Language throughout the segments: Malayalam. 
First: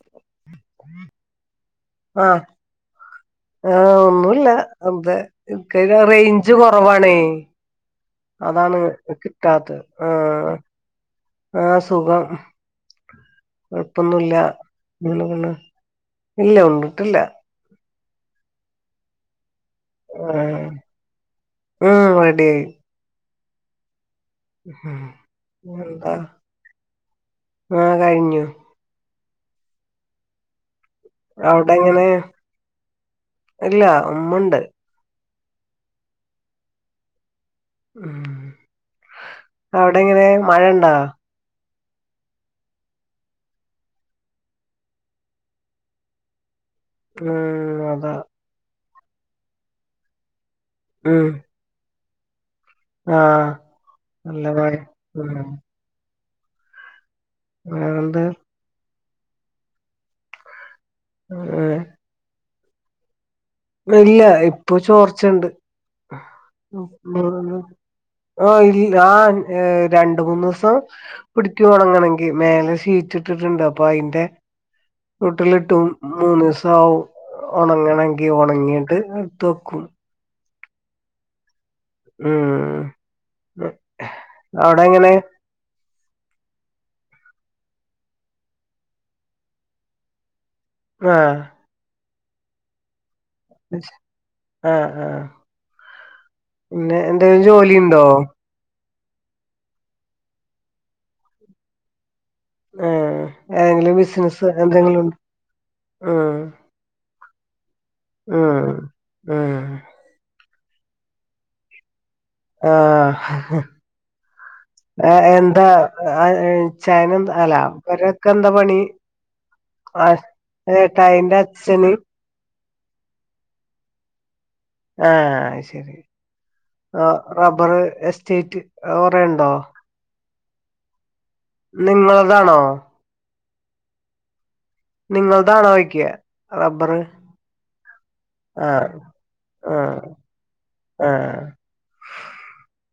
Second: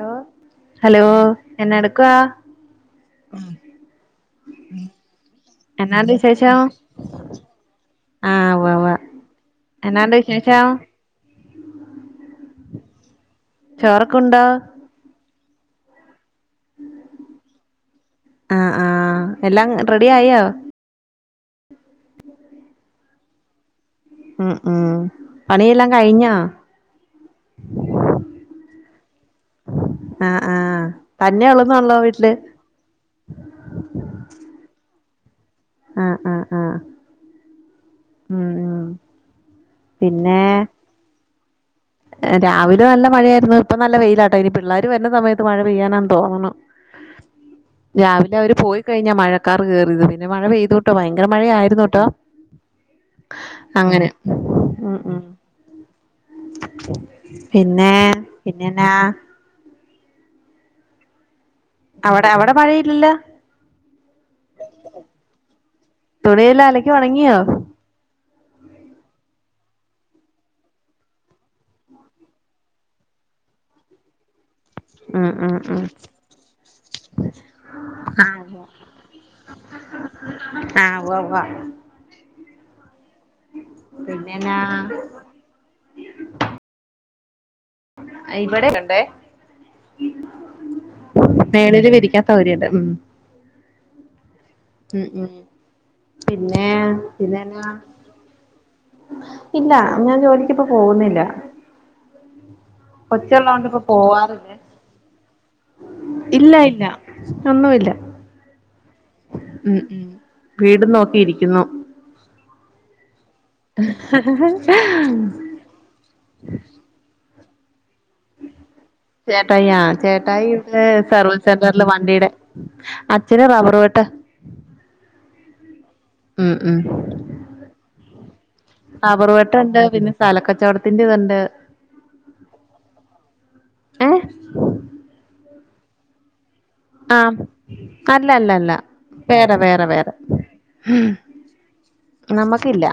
ലോ ഹലോ എന്നാ എടുക്കുവാ? ആഹ് ആഹ് ഒന്നൂല്ലാ ർതെ നിക്ക ര എന്നാണ്ട് റേയ്ഞ്ച് വിശേഷം കൊറവാണെ ആഹ് ഉവ്വ് അതാണ് ഉവ്വ് കിട്ടാത്തത് എന്നാണ്ട് ആഹ് വിശേഷം ആഹ് സുഖം കൊഴ്പ്പൊന്നുല്ല ചോറൊക്കുണ്ടോ [unintelligible] ഇല്ല ഉണ്ടിട്ടില്ല ആഹ് ആഹ്. എല്ലാം റെഡി ആയോ? ആഹ് റെഡിയായി. ഉം ഉം പണിയെല്ലാം എന്താ കഴിഞ്ഞോ? ആഹ് കഴിഞ്ഞു. ആഹ് ആഹ് തന്നെ അവ്ടെ ഉള്ളെന്നുള്ളോ എങ്ങനെ? വീട്ടില് ഇല്ല ഉമ്മണ്ട്. ആഹ് ആഹ് ആഹ് ഉം അവ്ടെ എങ്ങനെ, പിന്നെ മഴണ്ടോ? രാവിലെ നല്ല മഴയായിരുന്നു ഇപ്പോ നല്ല വെയിലാട്ടോ ഇനി പിള്ളേര് വര്ന സമയത്ത് മഴ പെയ്യാനാണ് തോന്ന്ണു. ഉം അതാ രാവിലെ അവര് പോയി കഴിഞ്ഞാ മഴക്കാർ കേറിയത് പിന്നെ മഴ പെയ്തോ ട്ടോ ഭയങ്കര ഉം മഴ ആയിരുന്നുട്ടോ. ആഹ് അങ്ങനെ. നല്ല മഴ ഉം ഉം പിന്നേ വേറെന്താ പിന്നെ ന്നാ? [unintelligible] അവടെ അവടെ മഴയില്ലല്ലോ? ഇല്ല ഇപ്പോ ചോർച്ചണ്ട്. തുണിയെല്ലാം ഉം അലക്കി ഒണങ്ങിയോ [unintelligible] ആഹ് ഇൽ ആഹ് ഏഹ് രണ്ട് മൂന്നൂസം പിടിക്ക്യു ഒണങ്ങണെങ്കി മേലെ ഷീറ്റ് ഇട്ടിട്ട്ണ്ട് അപ്പോ അയിന്റെ ഉം ഉം ഉം വീട്ടിലിട്ടും മൂന്നീസാവും ഒണങ്ങണ ആഹ് ഒണങ്ങിയിട്ട് എടുത്തു വയ്ക്കും. ആഹ് ഉവ്വ ഉവ്വ ഉം പിന്നെന്നാ അവിടെ എങ്ങനെ ഇവിടെ [unintelligible] ആഹ മേളില് വിരിക്കാൻ സൗകര്യണ്ട് ഉം ആഹ ഉം ആഹ ഉം പിന്നെ എന്തെങ്കിലും ജോലി ഉണ്ടോ ഇല്ല ഞാൻ ജോലിക്ക് ഇപ്പോ പോവുന്നില്ല ആഹ് കൊച്ച് ഒള്ളോണ്ട് ഇപ്പൊ ഏതെങ്കിലും ബിസിനസ് പോവാറില്ലേ എന്തെങ്കിലും ഉണ്ടോ ഉം ഇല്ല ഇല്ല ഒന്നുമില്ല ഉം ഉം ഉം വീടും നോക്കിയിരിക്കുന്നു ആഹ [unintelligible] [unintelligible] ചേട്ടായി ആഹ് ചേട്ടായി ഇവിടെ ഏട്ടായിന്റെ സർവീസ് സെന്ററിൽ അച്ഛന് വണ്ടിടെ അച്ഛന് റബ്ബർ വെട്ട് ആഹ അയ് ശരി ഉം ഉം ആ റബ്ബർ എസ്റ്റേറ്റ് കുറേ ഉണ്ടോ സ്ഥാലക്കച്ചോടത്തിന്റെ ഇതുണ്ട് നിങ്ങളതാണോ ഏഹ് നിങ്ങളതാണോ ചോയിക്കാ ആഹ് അല്ല അല്ല അല്ല ആഹ് വേറെ വേറെ ആഹ് വേറെ ആഹ് നമ്മക്കില്ല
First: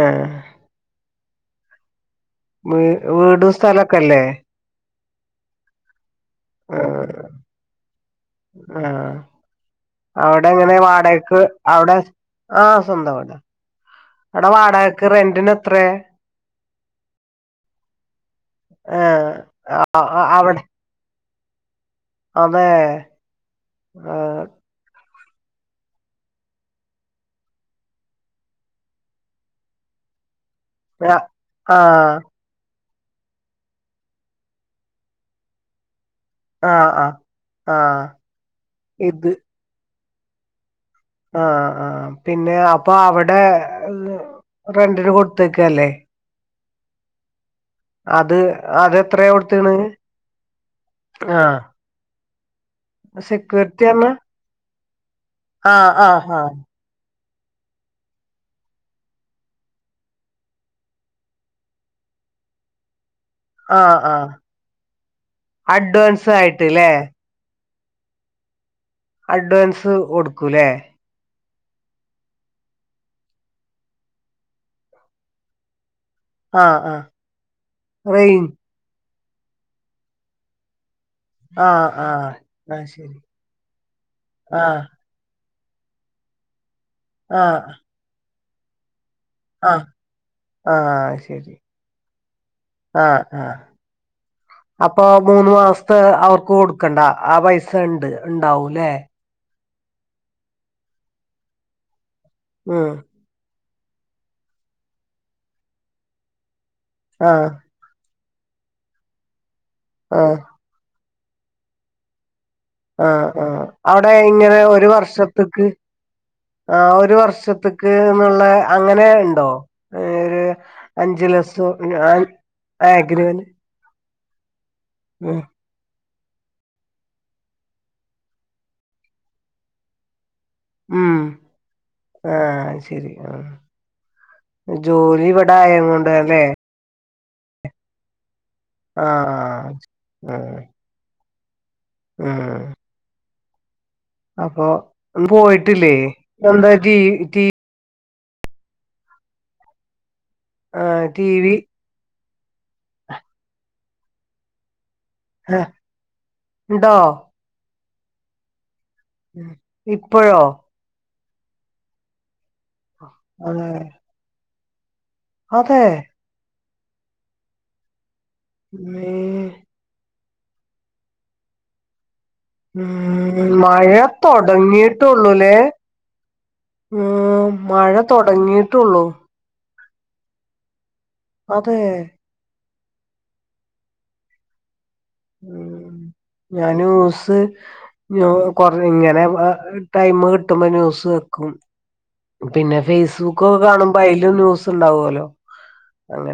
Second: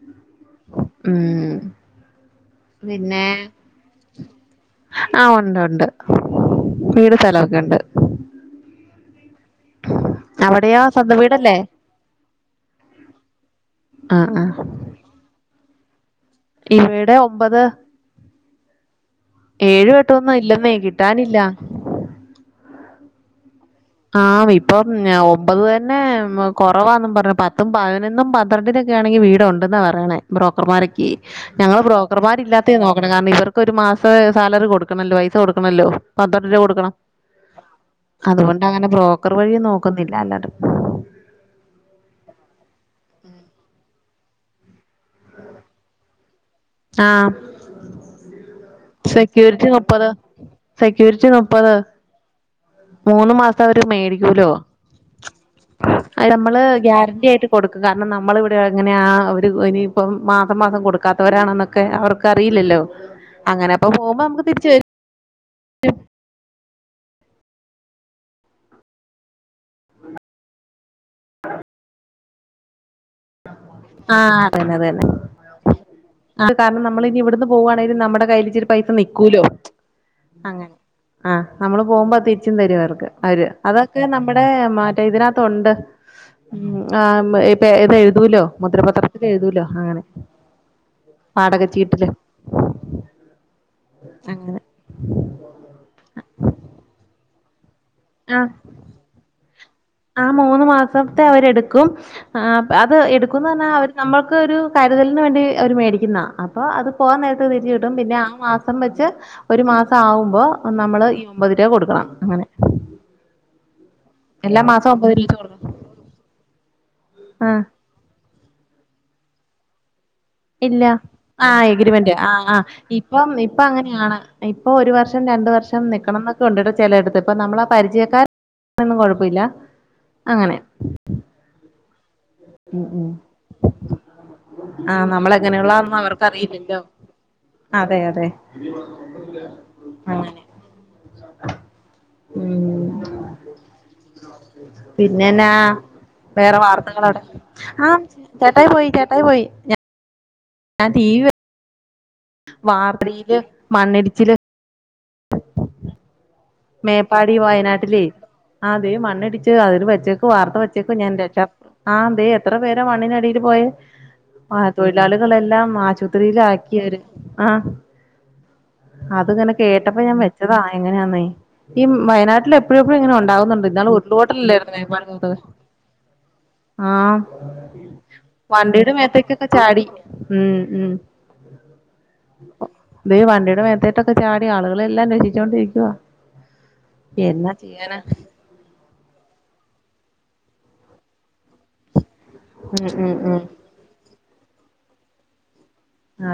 ആഹ ഉം വീ പിന്നെ വീടും സ്ഥലൊക്കെല്ലേ ആഹ ഉണ്ട് ഉണ്ട് വീട് സ്ഥലൊക്കെ ഉണ്ട് ആഹ അവിടെ എങ്ങനെ അവിടെയോ സ്വന്തം വാടകക്ക് വീടല്ലേ അവിടെ ആഹ സ്വന്തം വീട് ആഹ് അവിടെ ആഹ് വാടകക്ക് റെന്റിന് എത്രേ ഇവിടെ ഒമ്പത് ആഹ ഏഴും എട്ടും ഒന്നും ഇല്ലെന്നെ കിട്ടാനില്ല അതേ ആഹ് ഇപ്പം ഒമ്പത് തന്നെ കൊറവാന്ന് പറഞ്ഞ് പത്തും പതിനൊന്നും പന്ത്രണ്ടിനൊക്കെ ആണെങ്കി വീട് ഒണ്ടെന്നാ പറണേ ബ്രോക്കർമാരൊക്കെ ആഹ് ഞങ്ങള് ബ്രോക്കർമാരില്ലാത്ത ത്തെ നോക്കണെ കാരണം ഇവർക്കൊരു മാസം സാലറി കൊടുക്കണല്ലോ പൈസ കൊടുക്കണല്ലോ പന്ത്രണ്ട് രൂപ കൊടുക്കണം ആഹ് ആഹ് അതുകൊണ്ട് അങ്ങനെ ഇത് ബ്രോക്കർ വഴി നോക്കുന്നില്ല അല്ലാണ്ട് ആഹ ആഹ പിന്നെ അപ്പൊ അവിടെ റെന്റിന് കൊടുത്തേക്കല്ലേ ആഹ അത് അതെത്രയാ സെക്യൂരിറ്റി കൊടുത്ത്ണ് മുപ്പത് സെക്യൂരിറ്റി ആഹ് നുപ്പത് മൂന്ന് മാസം അവര് സെക്യൂരിറ്റി പറഞ്ഞ മേടിക്കൂലോ ആഹ് അത് ആഹ് ആഹ് നമ്മള് ഗ്യാരന്ണ്ടി ആയിട്ട് കൊടുക്കും കാരണം നമ്മളിവിടെ എങ്ങനെയാ ആ അവര് ഇനിയിപ്പം മാസം മാസം കൊടുക്കാത്തവരാണെന്ന് ഒക്കെ അവർക്ക് അറിയില്ലല്ലോ ആഹ ആഹ അഡ്വാൻസ് ആയിട്ട്ലേ അഡ്വാൻസ് കൊടുക്കുംലേ [unintelligible] ആഹ അതന്നെ അതന്നെ അത് ആഹ് കാരണം നമ്മൾ ആഹ് ഇനി ഇവിടുന്ന് പോവാണേലും നമ്മുടെ റെയിൻ കയ്യിൽ ഇച്ചിരി പൈസ നിക്കൂലോ അങ്ങനെ ആഹ് നമ്മള് പോകുമ്പോ ആഹ് തിരിച്ചും തരും ആഹ് അവർക്ക് ശരി അവര് അതൊക്കെ നമ്മുടെ ആഹ് മറ്റെ ഇതിനാത്ത് തുണ്ട് ആമ് ഇ പേ ആഹ് ഇത എഴുതൂലോ മുദ്രപത്രം ആഹ് ആഹ് ശരി വാടകച്ചീട്ടില് ആഹ് ആ അങ്ങനെ അപ്പൊ മൂന്ന് മാസത്തെ അവർക്ക് കൊടു ക്കണ്ടാ ആ പൈസണ്ട് ആഹ് ഇണ്ടാവൂല്ലേ ആ മൂന്ന്മാസത്തെ അവരെടുക്കും ആ ഉം അത് എടുക്കുന്നന്നാ അവർ നമ്മൾക്കൊരു കരുതലിന് വേണ്ടി അവര് മേടിക്കുന്നാ അപ്പൊ അത് പോവാൻനേരത്തെ ആഹ് തിരിച്ച് കി ട്ടും പിന്നെ ആ മാസംവെച്ച് ആഹ് ഒരുമാസാവുമ്പോ നമ്മള് ഈ ഒമ്പത് രൂപ കൊടുക്കണം അങ്ങനെ ആ ആ അവിടെ ഇങ്ങനെ എല്ലാ ഒരു മാസവും ഒമ്പത് രൂപ വെച്ച് വർഷത്തക്ക് കൊടുക്കണം ആഹ് ഒരു ആ വർഷത്തക്ക്ന്ന്ള്ള അങ്ങനെണ്ടോ ഇല്ല ആ എഗ്രിമെന്റ് ആ ആ ഇപ്പ ആഗ്രിമെന്റ് ഇപ്പൊ അങ്ങനെയാണ് ഇപ്പൊ ഒരുവർഷം ഉം രണ്ട് വർഷം നിക്കണംന്നൊക്കെ ഉണ്ട്ടൊ ചെലയിടത്ത് ഇപ്പ നമ്മള ആ പരിചയക്കാന്നും കുഴപ്പമില്ല അങ്ങനെ ഉം ആഹ് ഉം ഉം അത്ശരി ആഹ് ആ ജോലി ഇവിടെ നമ്മളെങ്ങനെയുള്ളാന്ന് ആയേൻകൊണ്ടാലേ അവർക്കറിയില്ലല്ലോ അതെ അതെ അങ്ങെനെ ആഹ് ആഹ് അപ്പൊ ഒന്നും പിന്നെന്നാ പോയിട്ടില്ലേ വേറെ എന്താ ടി വാർത്തകളട ടി ആഹ് ചേട്ടായിപോയി ചേട്ടായിപോയി ആഹ് ടി വി വാർപടീല് മണ്ണിടിച്ചില് ആഹ് മേപ്പാടി വയനാട്ടിലേ അ അതേ മണ്ണിടിച്ചു അതില് വച്ചേക്ക് ഇപ്പഴോ വാർത്തവച്ചേ ക്ക ഞാൻ രക്ഷാ ആന്തേ എത്രപേര മണ്ണിനടിൽപോയ അതെ ആ തൊഴിലാളികളെല്ലാം അതെ ആശുത്രിയിലാക്കിയര് ആഹ് മ്മേ അത്ങ്ങനെ കേട്ടപ്പോ ഞാൻ വെച്ചതാ എങ്ങനെയാന്ന ഈ വയനാട്ടിലെ ഉം മഴ മേപ്പാടി തൊടങ്ങിട്ടൊള്ളുലേ ആ ഉം മഴ തൊടങ്ങീട്ടുള്ളു പ ചാടി ഉം ഉ അതെ തെ വണ്ടിയുടെ മേത്തേട്ടൊക്കെ ചാടി ആളുകളെല്ലാം രക്ഷിച്ചൊണ്ടിരിക്കുവ ഞാനൂസ് കൊറഇങ്ങനെ ആ ടൈമ്കിട്ടുമ്പോ ന്യൂസ് വെക്കും പിന്നെ ഉം ഉം ഉം ഫേസ്ബുകൊക്കെ കാണുമ്പോ അയിലും ന്യൂസ്ണ്ടാവോലോ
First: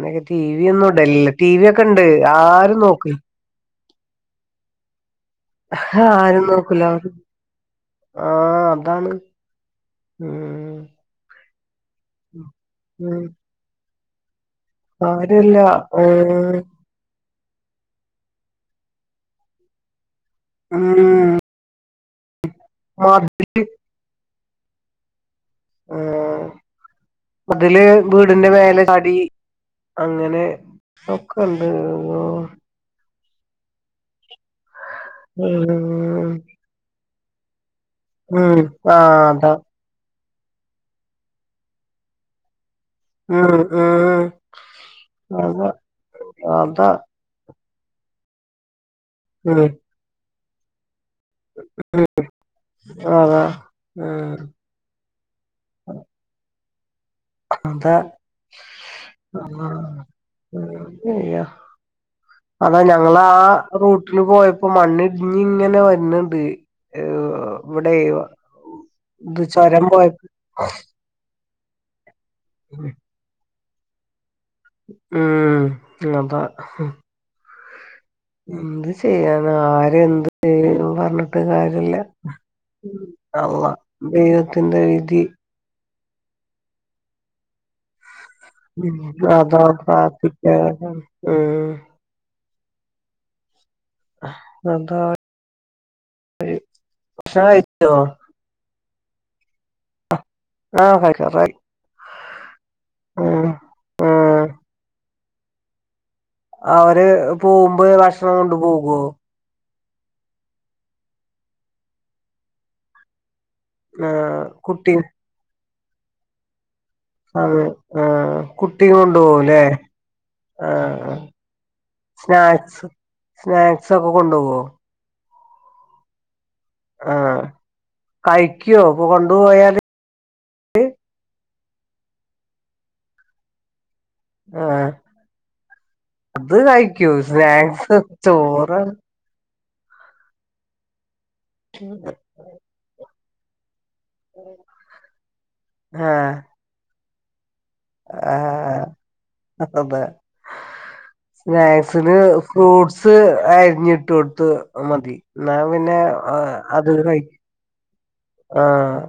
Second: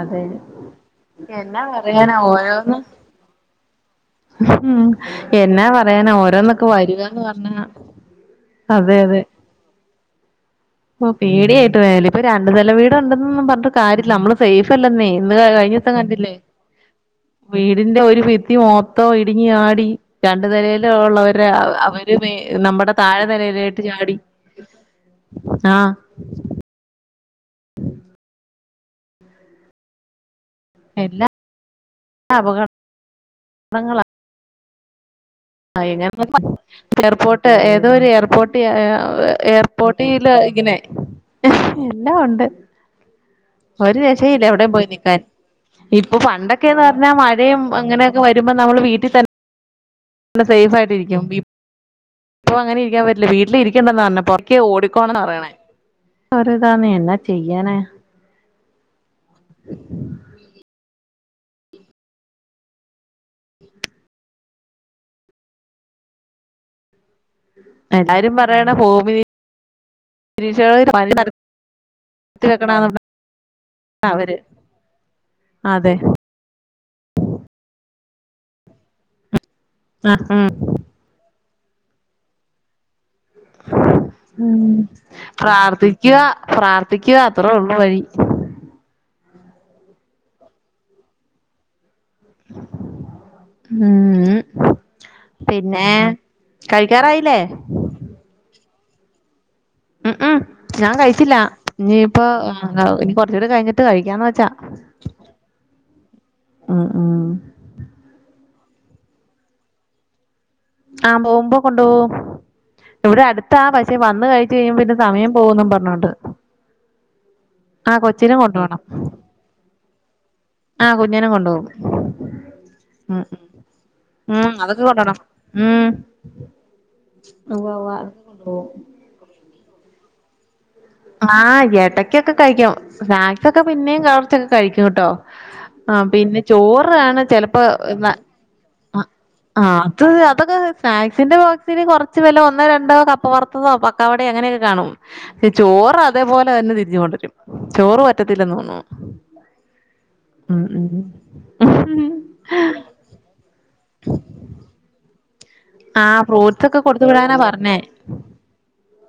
അതെ ടി വി ഒന്നും ഇടലില്ല ടി എന്നാ വി ഒക്കെണ്ട് പറയാനാ ഓരോന്ന് ആരും നോക്ക്. ഉം എന്നാ പറയാന ആരും ഓരോന്നൊക്കെ നോക്കൂല വരുവാന്ന്പർഞ്ഞ ആഹ് അതാണ്. ഉം ഓ പേടിയായിട്ട് വയ ഇപ്പൊ രണ്ട്നില ഉം വീട്ണ്ടൊന്നും പറഞ്ഞിട്ട്കാര്യല്ല അമ്മള് സേഫല്ലന്നേ ഇന്ന് ആരുല്ല കഴിഞ്ഞൂസം കണ്ടില്ലേ ഉം വീടിന്റെ ഒരു ഭിത്തി മൊത്തം ഇടിഞ്ഞാടി രണ്ടു നിലയിൽ ഉം ഒള്ളവര് അവര് നമ്മുടെ മതില് താഴെനിലയിലോട്ട് ചാടി ആഹ് ആഹ് മതില് വീടിന്റെ മേലെചാടി അങ്ങനെ എല്ലാ ഒകെണ്ട് ഓഹ് പ്രങ്ങള ഉം [unintelligible] എയർപോർട്ട് ഏതോ ഒരു എയർപോർട്ട് ഉം ഏ ആഹ് അതാ എർ പോട്ടില ഇങ്ങനെ എല്ലാ ഒണ്ട് ഉം ഒരു ഉം രക്ഷേ ഇല്ല എവിടെയും പോയിനിക്കാൻ അതാ ഇപ്പൊ അതാ പണ്ടൊക്കെന്നർഞ്ഞാ മ ഴയു അങ്ങനെയൊക്കെ വരുമ്പോ നമ്മൾ വീട്ടിതന്നെ ഉം നല്ല സേഫ് ആയിട്ടിരിക്കും ഉം ഇപ്പ അങ്ങനെ ഇരിക്കാൻ പറ്റില്ല അതാ വീട്ടില് ഇരിക്ക. ക്കണ്ടനാ പറയ്ണെ ഉം പൊറക്കെ ഓടിക്കാണ്ടാന്നാ പറയിന്നേ അതാ [unintelligible] അതാ ഞങ്ങ ള് ആ റൂട്ടിന് പോയപ്പോ മണ്ണിടിഞ്ഞ് ഇങ്ങനെ വരുന്നുണ്ട്. ഏ എല്ലാരും പറയിന്നേ ചൊരം പോയപ്പോ [unintelligible] [inaudible] [inaudible] അവര്. അതെ ഉം അതാ എന്ത് ചെയ്യാന ആര് ആഹ് എന്ത് ഉം [unintelligible] പറഞ്ഞിട്ട് കാര്യില്ല. അള്ള ദൈവത്തിന്റെ വിധി. പ്രാർഥി ക്കുക പ്രാർത്ഥിക്കുക അത്രേ ഒള്ളു വഴി. അതാ പ്രാർത്ഥിക്കുക ഹം [inaudible] ഉ അതാ പിന്നെ കഴിക്കാറായില്ലേ? ഓ ഉംഉം ആ കഴിക്കാറായി. ഇനിയിപ്പോ ഇനി കൊറച്ചുടെ ഉം കഴിഞ്ഞിട്ട് കഴിക്കാന്ന് ഉം വെച്ചാ. ഉം അവര് ഉം പോകുമ്പോ ഭക്ഷണം കൊണ്ട് പോകോ? ആഹ പോകുമ്പോ കൊണ്ടോകും ഇവിടെ അടുത്താ പക്ഷെ വന്ന് ആഹ് കഴിച്ചു കഴിയുമ്പം കുട്ടി പിന്നെ സമയം. പോവുന്നും പറഞ്ഞിട്ട്. അത് ആ കൊണ്ടു പോണം കുട്ടി കൊണ്ടു പോകുല്ലേ? ആ കുഞ്ഞനും കൊണ്ടുപോകും സ്നാക്സ് ഉ ഉ സ്നാക്സ് ഒക്കെ ഉം കൊണ്ടുപോവോ അതൊക്കെ കൊണ്ട്പോണം. ഉം ആഹ് ഉവാ വാ ഉം കഴിക്കോ അപ്പൊ കൊണ്ടുപോയാല് ആഹ് എടക്കൊക്കെ കഴിക്കും സ്നാക്സൊക്കെ പിന്നെയും കുറച്ചൊക്കെ ആഹ് കഴിക്കുംട്ടോ. ആഹ പിന്നെ അത് കഴിക്കും ചോറാണ് ചെലപ്പോ സ്നാക്സ് എന്താ ചോറ് ആ ആ അത് അതൊക്കെ സ്നാക്സിന്റെ ബോക്സിന് കുറച്ച് വില ഒന്നോ രണ്ടോ കപ്പ വർത്ത. തോ പൊക്കാവടയോ അങ്ങനെയൊക്കെ കാണും പെ ചോറ് ആഹ് അതേപോലെ തന്നെ തിരിച്ചു കൊണ്ടുവരും. ചോറ് പറ്റത്തില്ല തോന്നു അതെ അതെ സ്നാക്സിന് ഫ്രൂട്ട്സ്. സ് ആര്ഞ്ഞിട്ടൊട്ത്ത് അഅ് മതി നാ പിന്നെ ആഹ് അ ഫ്രൂട്ട്സ് ഒക്കെ അത് കൊടുത്തു കഴി വിടാനാ പറഞ്ഞേ ആഹ്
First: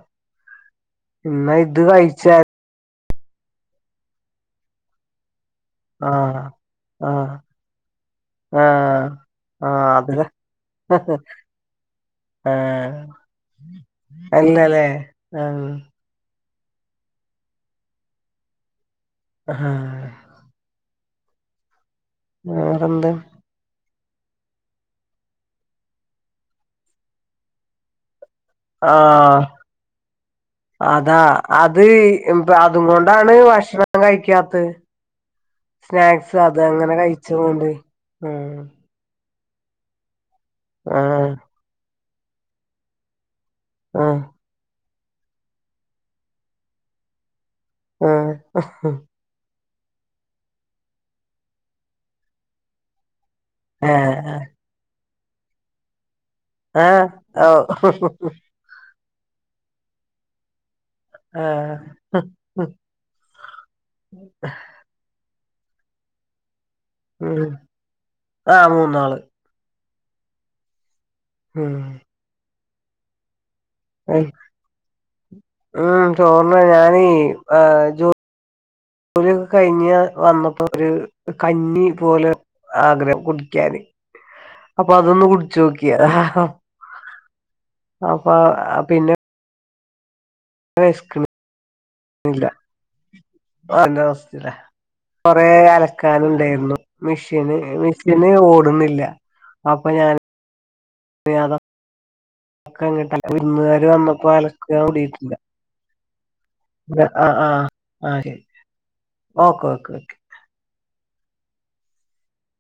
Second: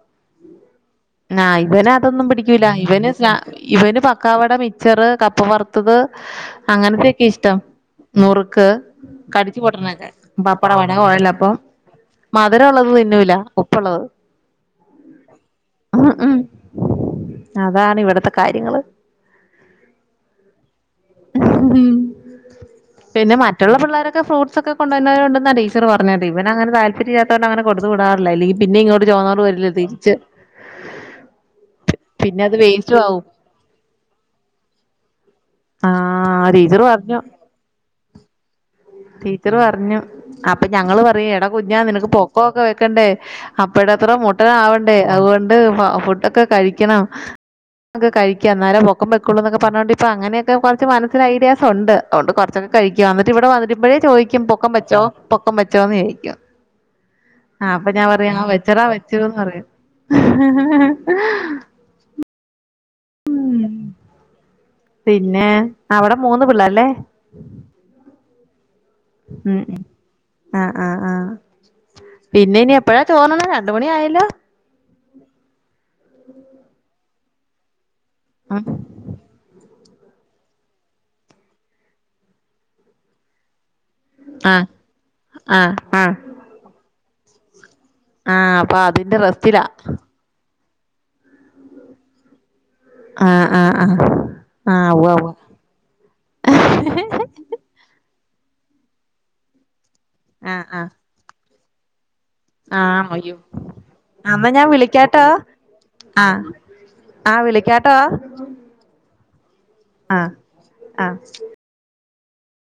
ന്നാ ഇത് വഴിച്ച ല ഇവന് ഇവന് പക്കാവട മിച്ചറ് കപ്പ വർ ത്തത് ആഹ് അങ്ങനത്തെെക്കെ ആഹ് ഇഷ്ടം. നുറുക്ക് ആഹ് കടിച്ചു ആഹ് പൊട്ട്ണെക്കെ അത് പപ്പട വട ഒഴലപ്പ മധുര ആഹ് ഉള്ളത് തിന്നൂല ഉപ്പുള്ളത് അല്ലല്ലേ ആഹ് ഉ ഉ അതാണ് ഇവിടത്തെ കാര്യങ്ങള് ആഹാ ഉ ഉം വേറെന്ത് മറ്റുള്ള പിള്ളോരക്കെ ഫ്രൂട്സ് ക്കെ കൊണ്ടോ ർന്നോർ ണ്ട് ന്നാ ടീച്ചർ പർഞ്ഞ ഇവനങ്ങനെ താല്പര്യല്ല്യാത്തോണ്ട് അങ്ങന കൊടന്ന് വിടാറില്ല. ല്ലീ പിന്നാം ഇങ്ങോട് ചൊമന്നോണ് ആഹ് വരില്ലേ തിരിച്ച് അതാ അത് പിന്നെ അത് അതും വേസ്റ്റും ആവും കൊണ്ടാണ് ഭക്ഷണം കഴിക്കാത്ത സ്നാക്സ് ആഹ് അത് ടീച്ചർ അങ്ങനെ പറഞ്ഞു കഴിച്ചൊണ്ട് ഉം ടീച്ചർ പറഞ്ഞു അപ്പൊ ഞങ്ങള് ആഹ് പറയും എടാ കുഞ്ഞാ നിനക്ക് പൊക്കൊക്കെ വെക്കണ്ടേ അപ്പേടത്ര മുട്ടനാവണ്ടേ അതുകൊണ്ട് ഫുഡൊക്കെ കഴിക്കണം ആഹ് കഴിക്കാം അന്നേരം ആഹ് പൊക്ക ക്കുള്ളുന്നൊക്കെ പറഞ്ഞോണ്ട് ഇപ്പ അനൊക്കെ കുറച്ച് മനസിൽ ഐഡിയാസ് ഉണ്ട്. അതോണ്ട് കൊർ ച്ചൊക്കെ കഴിക്കും. അന്നിട്ട് ഇവടെ വന്നിട്ട് മ്പഴേ ആഹ് ചോദിക്കും പൊക്കം പച്ചോ പൊക്കം പച്ചോന്ന് ചോദിക്കും. ആഹ് ആ അപ്പൊ ഓഹ് ഞാൻ പറയും ആ വെച്ച ച്ചരാ വെച്ചൂന്ന് പറയും ആഹ് പിന്നെ.. അവിടെ മൂന്ന് പിള്ളല്ലേ ഉം ആഹ് മൂന്നാള് ഉം ആഹ് ആഹ് ആഹ് ഉം പിന്നെ ഇനി എപ്പഴാ തോന്നണ രണ്ട് മണി ആയല്ലോ ഉം ചോർന്ന ഞാനീ ആഹ് ജ ഉം ജോലിക്കെ കഴിഞ്ഞ് വന്നപ്പോ ഒരു കഞ്ഞി പോലെ ആഗ്രഹം കുടിക്കാന് ആ അപ്പൊ അതൊന്ന് ആ കുടിച്ചോക്കിയ ആ ആഹ് അപ്പൊ അതിന്റെ റെസ്റ്റിലാ വെശ്ക്ക് ണ് ല്ല ആഹ് ആഹ് അ ആഹ് അവസ്ഥല്ല ആഹ് ഉവ്വ ഉവ്വ കൊറോ അലക്കാൻ ണ്ടായിര്ന്നു മിഷീൻ മിഷിൻ ഓടുന്നില്ല അപ്പ ഞാൻ ആഹ് ആഹ് അ അത ആഹ് അയ്യോ വന്നപ്പോ അന്ന ഞാൻ അലക്കാൻ വിളിക്കാട്ടോ ആഹ് ആ ആഹ് ആ വിളിക്കാട്ടോ ആ ശരി ഓക്കെ ഓക്കേ ഓക്കെ ആഹ് ആഹ്